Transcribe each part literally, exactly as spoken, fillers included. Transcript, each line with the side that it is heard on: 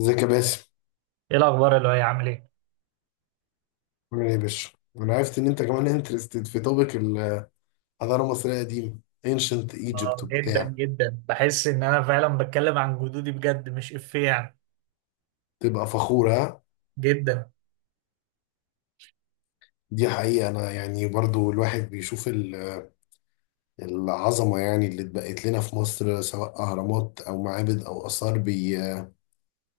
left: ازيك يا باسم؟
right: ايه الاخبار اللي هي عامل ايه؟
left: عامل ايه يا باشا؟ انا عرفت ان انت كمان انترستد في توبيك الحضاره المصريه القديمه، انشنت ايجيبت
right: اه، جدا
left: وبتاع.
right: جدا. بحس ان انا فعلا بتكلم عن جدودي بجد مش افيه يعني.
left: تبقى فخور ها.
right: جدا.
left: دي حقيقه، انا يعني برضو الواحد بيشوف ال- العظمه يعني اللي اتبقت لنا في مصر، سواء اهرامات او معابد او اثار، بي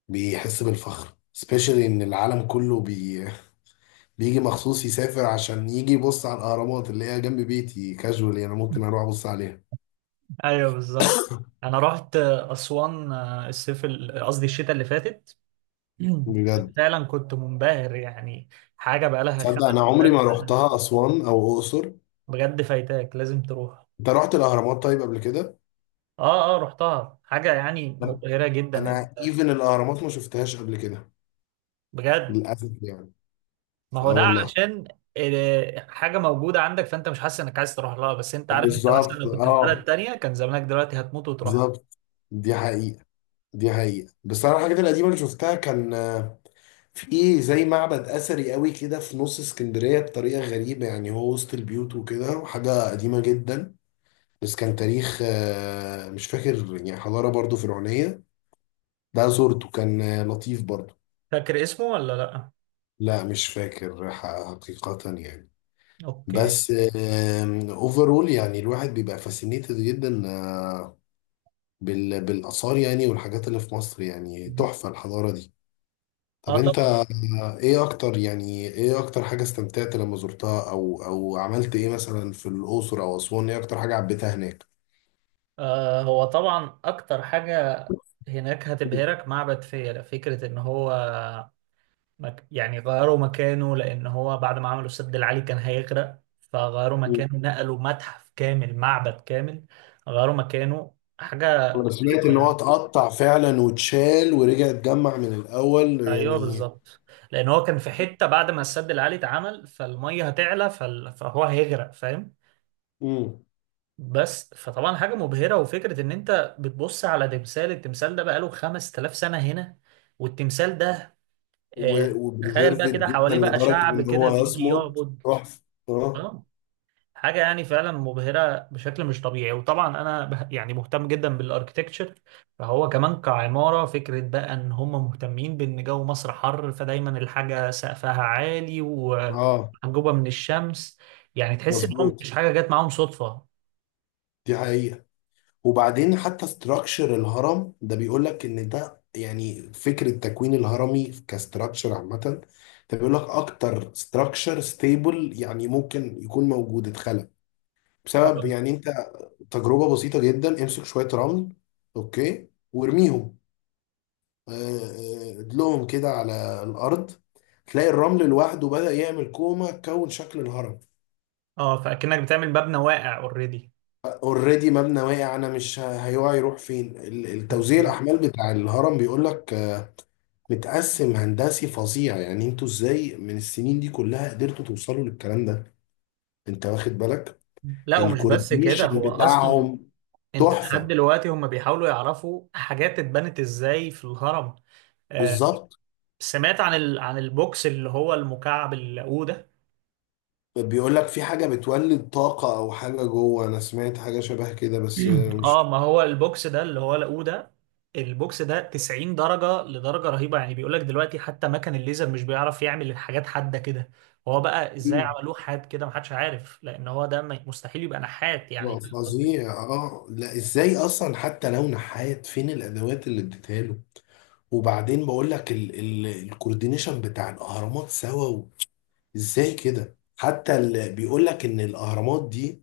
left: بيحس بالفخر. سبيشالي ان العالم كله بي بيجي مخصوص يسافر عشان يجي يبص على الاهرامات اللي هي جنب بيتي، كاجوال يعني ممكن اروح ابص عليها.
right: ايوه بالظبط. انا رحت اسوان آه، الصيف ال- قصدي الشتاء اللي فاتت.
left: بجد،
right: فعلا كنت منبهر يعني. حاجه بقالها
left: تصدق انا عمري
right: خمسة آلاف
left: ما
right: سنه.
left: روحتها اسوان او اقصر.
right: بجد فايتاك لازم تروح.
left: انت رحت الاهرامات طيب قبل كده؟
right: اه اه رحتها، حاجه يعني
left: لم-
right: مبهره جدا.
left: انا
right: انت
left: ايفن الاهرامات ما شفتهاش قبل كده،
right: بجد؟
left: للاسف يعني.
right: ما هو
left: اه
right: ده
left: والله.
right: علشان آه، حاجة موجودة عندك، فأنت مش حاسس إنك عايز تروح لها، بس أنت عارف أنت مثلا
left: بالظبط،
right: لو كنت في بلد
left: اه.
right: تانية كان زمانك دلوقتي هتموت وتروح.
left: بالظبط. دي حقيقه. دي حقيقه. بس انا الحاجات القديمه اللي شفتها كان آه، في زي معبد اثري قوي كده في نص اسكندريه، بطريقه غريبه يعني هو وسط البيوت وكده، وحاجه قديمه جدا. بس كان تاريخ، آه، مش فاكر يعني، حضاره برضو فرعونيه. ده زورته كان آه، لطيف برضو.
right: فاكر اسمه ولا لأ؟
left: لا مش فاكر ح- حقيقه يعني.
right: أوكي.
left: بس اوفرول يعني الواحد بيبقى فاسينيتد جدا، آه، بال- بالاثار يعني والحاجات اللي في مصر. يعني تحفه الحضاره دي. طب
right: آه
left: انت،
right: طبعا.
left: آه، ايه اكتر يعني، ايه اكتر حاجه استمتعت لما زرتها، او او عملت ايه مثلا في الاقصر او اسوان؟ ايه اكتر حاجه عبيتها هناك؟
right: آه هو طبعا أكتر حاجة هناك هتبهرك معبد فيلة. فكرة إن هو مك... يعني غيروا مكانه، لأن هو بعد ما عملوا السد العالي كان هيغرق، فغيروا
left: مم.
right: مكانه، نقلوا متحف كامل، معبد كامل غيروا مكانه. حاجة
left: انا سمعت
right: غريبة
left: ان هو
right: يعني.
left: اتقطع فعلا واتشال ورجع اتجمع من الاول
right: ايوه
left: يعني.
right: بالظبط. لان هو كان في حته بعد ما السد العالي اتعمل، فالميه هتعلى فال... فهو هيغرق، فاهم؟
left: مم.
right: بس فطبعا حاجه مبهره، وفكره ان انت بتبص على تمثال، التمثال ده بقاله خمس تلاف سنه هنا. والتمثال ده آه... تخيل
left: وبريزيرفد
right: بقى كده
left: جدا
right: حواليه بقى
left: لدرجه
right: شعب
left: ان
right: كده
left: هو
right: بيجي
left: يصمد.
right: يعبد.
left: تحفه. اه.
right: اه. حاجة يعني فعلا مبهرة بشكل مش طبيعي. وطبعا أنا به- يعني مهتم جدا بالأركتكتشر، فهو كمان كعمارة، فكرة بقى إن هم مهتمين بإن جو مصر حر، فدايما الحاجة سقفها عالي
left: اه.
right: ومحجوبة من الشمس. يعني تحس إن هم
left: مظبوط.
right: مش حاجة جت معاهم صدفة.
left: دي حقيقة. وبعدين حتى استراكشر الهرم ده بيقول لك ان ده يعني فكرة تكوين الهرمي كاستراكشر عامة، ده بيقول لك اكتر استراكشر ستيبل يعني ممكن يكون موجود، اتخلق بسبب
right: طبعا.
left: يعني انت تجربة بسيطة جدا: امسك شوية رمل، اوكي، وارميهم، آه، آه، ادلهم كده على الارض، تلاقي الرمل لوحده بدأ يعمل كومة، كون شكل الهرم.
right: اه، فأكنك بتعمل مبنى واقع اوريدي.
left: اوريدي مبنى واقع، انا مش ه- هيقع، يروح فين؟ ال- التوزيع
right: اوكي.
left: الاحمال بتاع الهرم بيقول لك متقسم هندسي فظيع. يعني انتوا ازاي من السنين دي كلها قدرتوا توصلوا للكلام ده؟ انت واخد بالك
right: لا ومش بس كده،
left: الكوردينيشن
right: هو أصلا
left: بتاعهم؟
right: أنت لحد
left: تحفة.
right: دلوقتي هم بيحاولوا يعرفوا حاجات اتبنت إزاي في الهرم. آه،
left: بالظبط.
right: سمعت عن ال... عن البوكس اللي هو المكعب اللاقوده.
left: بيقول لك في حاجة بتولد طاقة او حاجة جوه، انا سمعت حاجة شبه كده بس مش.
right: اه، ما هو البوكس ده اللي هو لاقوده، البوكس ده تسعين درجة لدرجة رهيبة. يعني بيقولك دلوقتي حتى مكن الليزر مش بيعرف يعمل الحاجات حادة كده. هو بقى ازاي
left: مم.
right: عملوه حاد كده محدش عارف، لأن هو ده ما- مستحيل يبقى نحات، يعني
left: لا
right: فاهم قصدي؟
left: فظيع، اه. لا ازاي اصلا حتى لو نحات، فين الادوات اللي اديتها له؟ وبعدين بقول لك ال ال الكوردينيشن بتاع الاهرامات سوا، و- ازاي كده حتى؟ اللي بيقول لك ان الاهرامات دي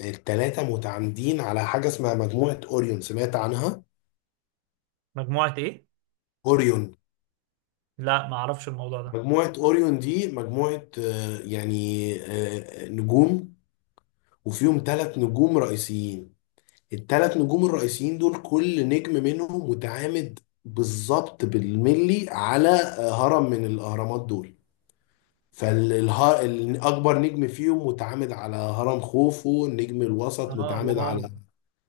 left: التلاتة متعامدين على حاجة اسمها مجموعة أوريون، سمعت عنها؟
right: مجموعة ايه؟
left: أوريون.
right: لا ما اعرفش الموضوع ده.
left: مجموعة أوريون دي مجموعة، آه، يعني آه، آه، نجوم، وفيهم تلات نجوم رئيسيين. التلات نجوم الرئيسيين دول كل نجم منهم متعامد بالظبط بالملي على آه، هرم من الأهرامات دول. فالأكبر نجم فيهم متعامد على هرم خوفو، النجم الوسط
right: اه
left: متعامد
right: واو.
left: على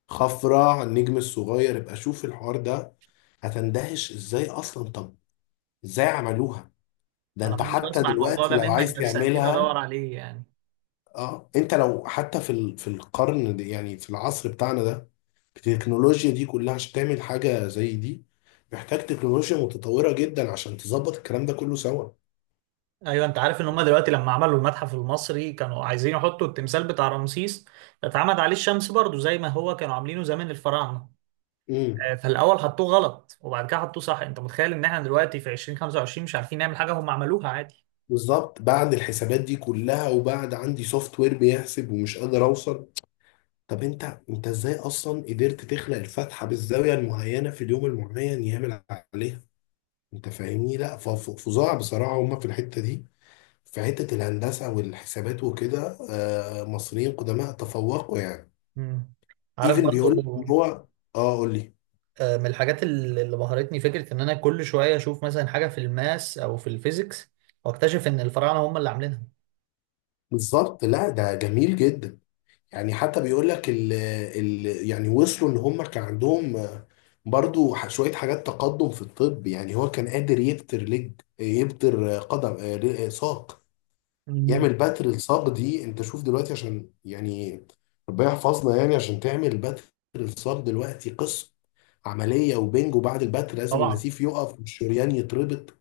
left: خفرع، النجم الصغير. ابقى شوف الحوار ده، هتندهش ازاي اصلا. طب ازاي عملوها؟ ده
right: انا
left: انت
right: اول مرة
left: حتى
right: اسمع الموضوع
left: دلوقتي
right: ده
left: لو
right: منك،
left: عايز
right: بس اكيد
left: تعملها،
right: ادور عليه يعني.
left: اه، انت لو حتى في ال... في القرن ده يعني، في العصر بتاعنا ده، التكنولوجيا دي كلها، عشان تعمل حاجة زي دي محتاج تكنولوجيا متطورة جدا عشان تظبط الكلام ده كله سوا.
right: ايوه، انت عارف ان هم دلوقتي لما عملوا المتحف المصري كانوا عايزين يحطوا التمثال بتاع رمسيس اتعمد عليه الشمس برضو زي ما هو كانوا عاملينه زمان الفراعنه.
left: امم.
right: آه، فالاول حطوه غلط وبعد كده حطوه صح. انت متخيل ان احنا دلوقتي في ألفين وخمسة وعشرين مش عارفين نعمل حاجه هم عملوها عادي؟
left: بالظبط، بعد الحسابات دي كلها، وبعد عندي سوفت وير بيحسب ومش قادر اوصل. طب انت، انت ازاي اصلا قدرت تخلق الفتحه بالزاويه المعينه في اليوم المعين يعمل عليها؟ انت فاهمني؟ لا ف- ف- فظاع بصراحه. هما في الحته دي، في حته الهندسه والحسابات وكده، آه، مصريين قدماء تفوقوا يعني.
right: مم. عارف
left: ايفن بيقول لك ان
right: برضو.
left: هو، اه قول لي.
right: آه، من الحاجات اللي اللي بهرتني فكره ان انا كل شويه اشوف مثلا حاجه في الماس او في الفيزيكس، واكتشف ان الفراعنه هم اللي عاملينها.
left: بالظبط، لا ده جميل جدا. يعني حتى بيقول لك ال ال يعني وصلوا ان هم كان عندهم، آه، برضو ح- شوية حاجات تقدم في الطب. يعني هو كان قادر يبتر لج، يبتر، آه، قدم، آه، ل- آه، ساق،
right: مم.
left: يعمل بتر الصاج. دي انت شوف دلوقتي، عشان يعني ربنا يحفظنا، يعني عشان تعمل بتر الصاج دلوقتي، قصة: عملية، وبنج، وبعد البتر لازم
right: طبعا.
left: النسيف يقف والشريان يتربط.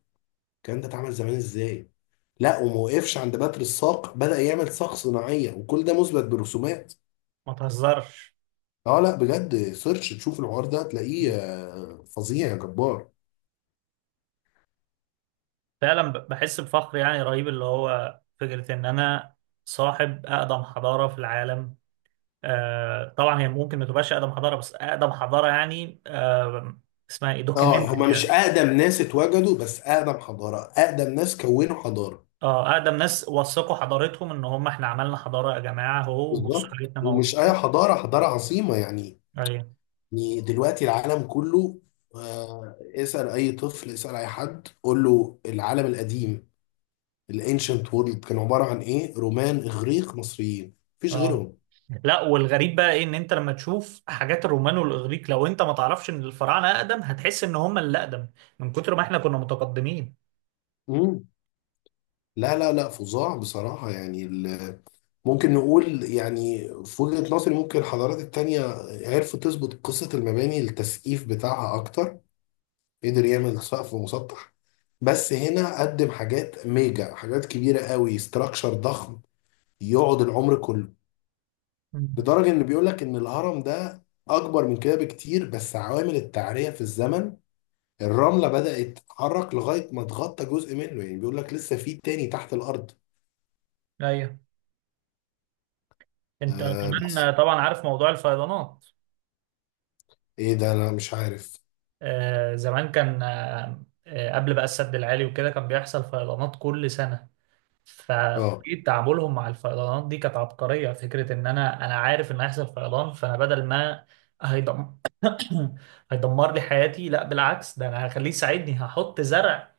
left: الكلام ده اتعمل زمان ازاي؟ لا وما وقفش عند بتر الساق، بدأ يعمل ساق صناعية، وكل ده مثبت برسومات.
right: ما تهزرش.
left: اه لا بجد، سيرش تشوف الحوار ده، هتلاقيه آه، فظيع يا جبار.
right: فعلا ب- بحس بفخر يعني رهيب، اللي هو فكرة إن أنا صاحب أقدم حضارة في العالم. آه طبعا، هي ممكن ما تبقاش أقدم حضارة، بس أقدم حضارة يعني آه، اسمها إيه،
left: اه،
right: دوكيومنتد
left: هما مش
right: يعني.
left: اقدم ناس اتوجدوا، بس اقدم حضارة، اقدم ناس كونوا حضارة.
right: اه، أقدم ناس وثقوا حضارتهم إن هم، إحنا عملنا حضارة يا جماعة أهو، بصوا
left: بالظبط،
right: حاجتنا
left: ومش اي
right: موجودة.
left: حضاره، حضاره عظيمه يعني.
right: أيوه.
left: يعني دلوقتي العالم كله، آه، اسال اي طفل، اسال اي حد، قول له العالم القديم، الانشنت وورلد، كان عباره عن ايه؟ رومان، اغريق، مصريين، مفيش
right: اه،
left: غيرهم.
right: لا والغريب بقى ايه، ان انت لما تشوف حاجات الرومان والاغريق، لو انت ما تعرفش ان الفراعنه اقدم هتحس ان هم اللي اقدم، من كتر ما احنا كنا متقدمين.
left: مم. لا لا لا فظاع بصراحه يعني ال- ممكن نقول يعني في وجهه نظري، ممكن الحضارات التانيه عرفوا تظبط قصه المباني، التسقيف بتاعها اكتر، قدر يعمل سقف مسطح، بس هنا قدم حاجات ميجا، حاجات كبيره قوي، استراكشر ضخم يقعد العمر كله.
right: مم.
left: لدرجه ان بيقول لك ان الهرم ده اكبر من كده بكتير، بس عوامل التعريه في الزمن، الرمله بدات تتحرك لغايه ما تغطى جزء منه. يعني بيقول لك لسه في تاني تحت الارض.
right: ايوه. انت
left: آه بس
right: كمان طبعا عارف موضوع الفيضانات.
left: ايه ده، انا مش عارف.
right: آه، زمان كان آه آه، قبل بقى السد العالي وكده كان بيحصل فيضانات كل سنة.
left: اه،
right: فطريقة تعاملهم مع الفيضانات دي كانت عبقرية. فكرة ان انا، انا عارف ان هيحصل فيضان، فانا بدل ما هيدم... هيدمر لي حياتي، لا بالعكس ده انا هخليه يساعدني، هحط زرع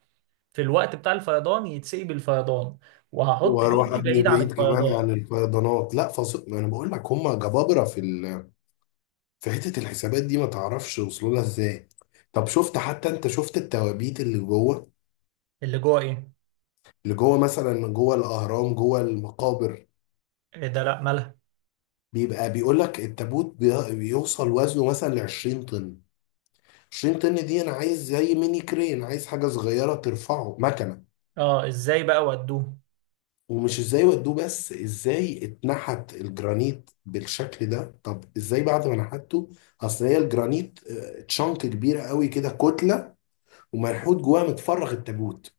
right: في الوقت بتاع الفيضان يتسقي بالفيضان، وهحط
left: واروح
right: بيتي
left: ابني
right: بعيد عن
left: بعيد كمان
right: الفيضان.
left: عن الفيضانات. لا فص... ما انا بقول لك هم جبابره في ال... فحتة الحسابات دي ما تعرفش وصلوا لها ازاي. طب شفت حتى، انت شفت التوابيت اللي جوه؟
right: اللي جوه ايه؟
left: اللي جوه مثلا، جوه الاهرام، جوه المقابر.
right: إيه ده، لا مالها.
left: بيبقى بيقول لك التابوت بي- بيوصل وزنه مثلا ل عشرين طن. عشرين طن دي انا عايز زي ميني كرين، عايز حاجة صغيرة ترفعه، مكنة.
right: اه، ازاي بقى ودوه؟
left: ومش ازاي ودوه بس، ازاي اتنحت الجرانيت بالشكل ده؟ طب ازاي بعد ما نحته؟ اصل هي الجرانيت، آه، تشنك كبيرة قوي كده، كتلة، ومنحوت جواها متفرغ التابوت.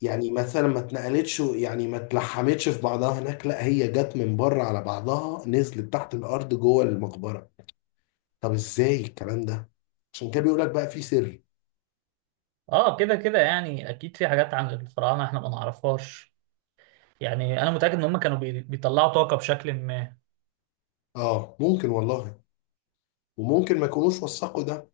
left: يعني مثلا ما اتنقلتش، يعني ما اتلحمتش في بعضها هناك، لا هي جت من بره على بعضها، نزلت تحت الارض جوه المقبره. طب ازاي الكلام ده؟ عشان كده بيقول لك بقى في سر.
right: اه، كده كده يعني اكيد في حاجات عن الفراعنه احنا ما نعرفهاش. يعني انا متاكد ان هم كانوا بي- بيطلعوا طاقه بشكل ما.
left: اه ممكن والله. وممكن ما يكونوش وثقوا ده،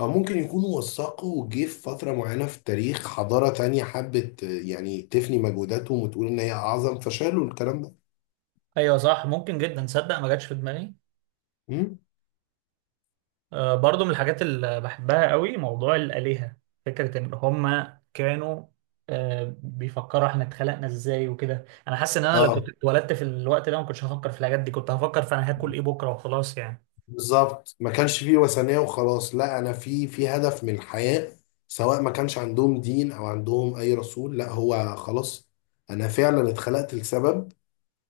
left: او ممكن يكونوا وثقوا، وجه في فتره معينه في التاريخ حضاره تانية حبت آه، يعني تفني مجهوداتهم وتقول ان هي اعظم، فشالوا الكلام ده.
right: ايوه صح، ممكن جدا. تصدق ما جاتش في دماغي.
left: امم.
right: آه، برضو من الحاجات اللي بحبها قوي موضوع الالهه، فكره ان هم كانوا آه، بيفكروا احنا اتخلقنا ازاي وكده. انا حاسس ان انا لو كنت
left: اه،
right: اتولدت في الوقت ده ما كنتش هفكر في الحاجات دي، كنت هفكر في انا هاكل ايه بكره وخلاص يعني.
left: بالظبط، ما كانش فيه وثنية وخلاص، لا، انا في في هدف من الحياة. سواء ما كانش عندهم دين او عندهم اي رسول، لا هو خلاص انا فعلا اتخلقت لسبب.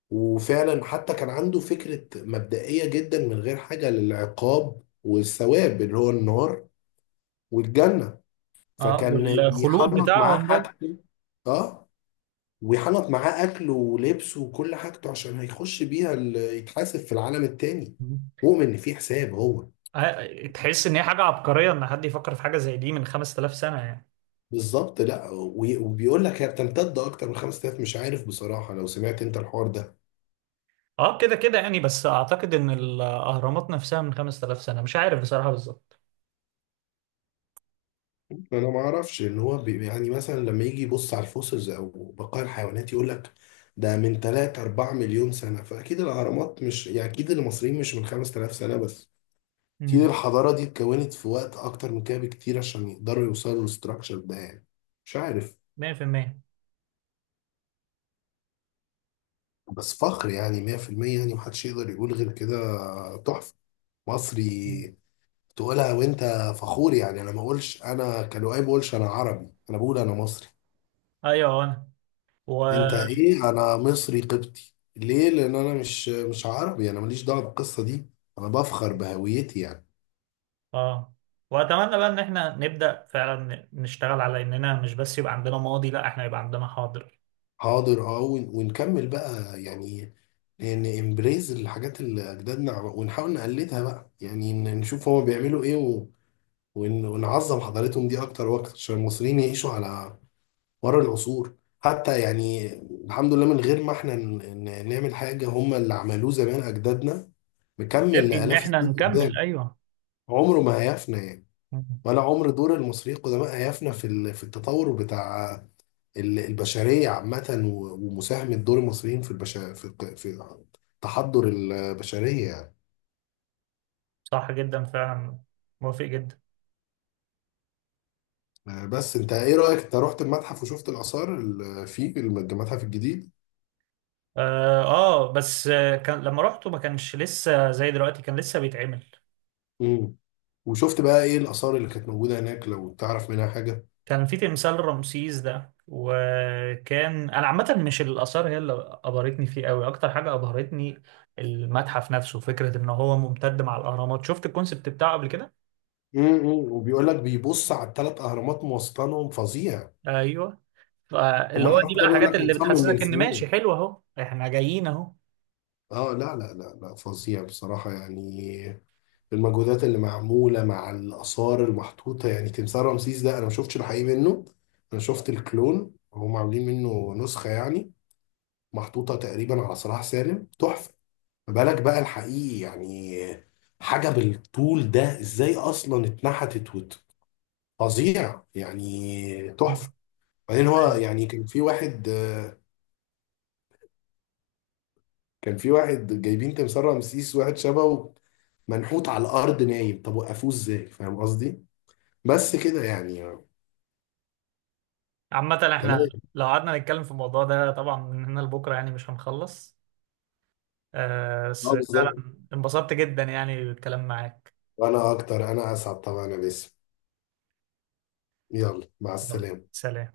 left: وفعلا حتى كان عنده فكرة مبدئية جدا من غير حاجة للعقاب والثواب، اللي هو النار والجنة.
right: اه،
left: فكان
right: والخلود
left: بيحنط معاه
right: بتاعهم ده.
left: حاجته. اه، ويحنط معاه اكله ولبسه وكل حاجته، عشان هيخش بيها ال- يتحاسب في العالم التاني، مؤمن ان في حساب هو.
right: آه، تحس ان هي حاجه عبقريه ان حد يفكر في حاجه زي دي من خمس تلاف سنه يعني.
left: بالظبط. لا وي- وبيقول لك هي بتمتد اكتر من خمس تلاف، مش عارف بصراحه، لو سمعت انت الحوار ده.
right: اه، كده كده يعني، بس اعتقد ان الاهرامات نفسها من خمس تلاف سنه، مش عارف بصراحه بالظبط.
left: انا ما اعرفش، ان هو بي يعني مثلا لما يجي يبص على الفوسلز، او بقايا الحيوانات، يقول لك ده من ثلاثة اربعه مليون سنه. فاكيد الاهرامات مش يعني، اكيد المصريين مش من 5000 سنه بس، اكيد
right: امم.
left: الحضاره دي اتكونت في وقت اكتر من كده بكتير عشان يقدروا يوصلوا للستراكشر ده يعني. مش عارف.
right: مية بالمية.
left: بس فخر يعني، مية في المية يعني، محدش يقدر يقول غير كده. تحفه. مصري تقولها وانت فخور يعني. انا ما اقولش انا كلؤي، ما اقولش انا عربي، انا بقول انا مصري.
right: ايوه انا و
left: انت ايه؟ انا مصري قبطي. ليه؟ لان انا مش مش عربي، انا ماليش دعوه بالقصه دي. انا بفخر بهويتي يعني.
right: اه، واتمنى بقى ان احنا نبدا فعلا نشتغل على اننا مش بس يبقى عندنا ماضي، لا احنا يبقى عندنا حاضر.
left: حاضر اه، ون- ونكمل بقى يعني، ان امبريز الحاجات اللي اجدادنا عم- ونحاول نقلدها بقى يعني، ن- نشوف هما بيعملوا ايه، و... ون- ونعظم حضارتهم دي اكتر واكتر، عشان المصريين يعيشوا على ورا العصور حتى يعني. الحمد لله، من غير ما احنا ن- ن- نعمل حاجة، هم اللي عملوه زمان أجدادنا مكمل
right: يكفي ان
left: لآلاف
right: احنا
left: السنين
right: نكمل،
left: قدام.
right: ايوه.
left: عمره ما هيفنى يعني،
right: مم.
left: ولا عمر دور المصريين القدماء هيفنى في ال- في التطور بتاع ال- البشرية عامة، و- ومساهمة دور المصريين في البشر في الق- في تحضر البشرية يعني.
right: صح جدا فعلا. موافق جدا.
left: آه، بس انت ايه رأيك، انت رحت المتحف وشفت الآثار اللي فيه المتحف الجديد؟
right: اه, آه بس آه، كان لما رحته ما كانش لسه زي دلوقتي، كان لسه بيتعمل.
left: مم. وشفت بقى ايه الآثار اللي كانت موجودة هناك لو تعرف منها حاجة؟
right: كان في تمثال رمسيس ده، وكان انا عامه مش الاثار هي اللي ابهرتني فيه قوي. اكتر حاجه ابهرتني المتحف نفسه، فكره ان هو ممتد مع الاهرامات. شفت الكونسبت بتاعه قبل كده؟
left: امم. وبيقول لك بيبص على الثلاث اهرامات، موصلانهم فظيع.
right: ايوه. فاللي هو دي
left: ومتحف ده
right: بقى
left: بيقول لك
right: حاجات اللي
left: متصمم من
right: بتحسسك ان
left: سنين.
right: ماشي حلو، اهو احنا جايين اهو.
left: اه لا لا لا لا فظيع بصراحه يعني، المجهودات اللي معموله مع الاثار المحطوطه. يعني تمثال رمسيس ده انا ما شفتش الحقيقي منه، انا شفت الكلون، هم عاملين منه نسخه يعني محطوطه تقريبا على صلاح سالم، تحفه. ما بالك بقى الحقيقي يعني، حاجه بالطول ده ازاي اصلا اتنحتت وت- فظيع يعني،
right: مم.
left: تحفه. بعدين هو
right: أيوة.
left: يعني كان في واحد، آه، كان في واحد جايبين تمثال رمسيس، واحد شبهه منحوت على الارض نايم، طب وقفوه ازاي؟ فاهم قصدي؟ بس كده يعني.
right: عامه احنا
left: تمام.
right: لو قعدنا نتكلم في الموضوع ده طبعا من هنا لبكره يعني مش هنخلص. آه، بس
left: اه بالظبط.
right: فعلا انبسطت جدا يعني بالكلام معاك.
left: وانا اكتر، انا اسعد طبعا يا باسم. يلا مع
right: يلا
left: السلامه.
right: سلام.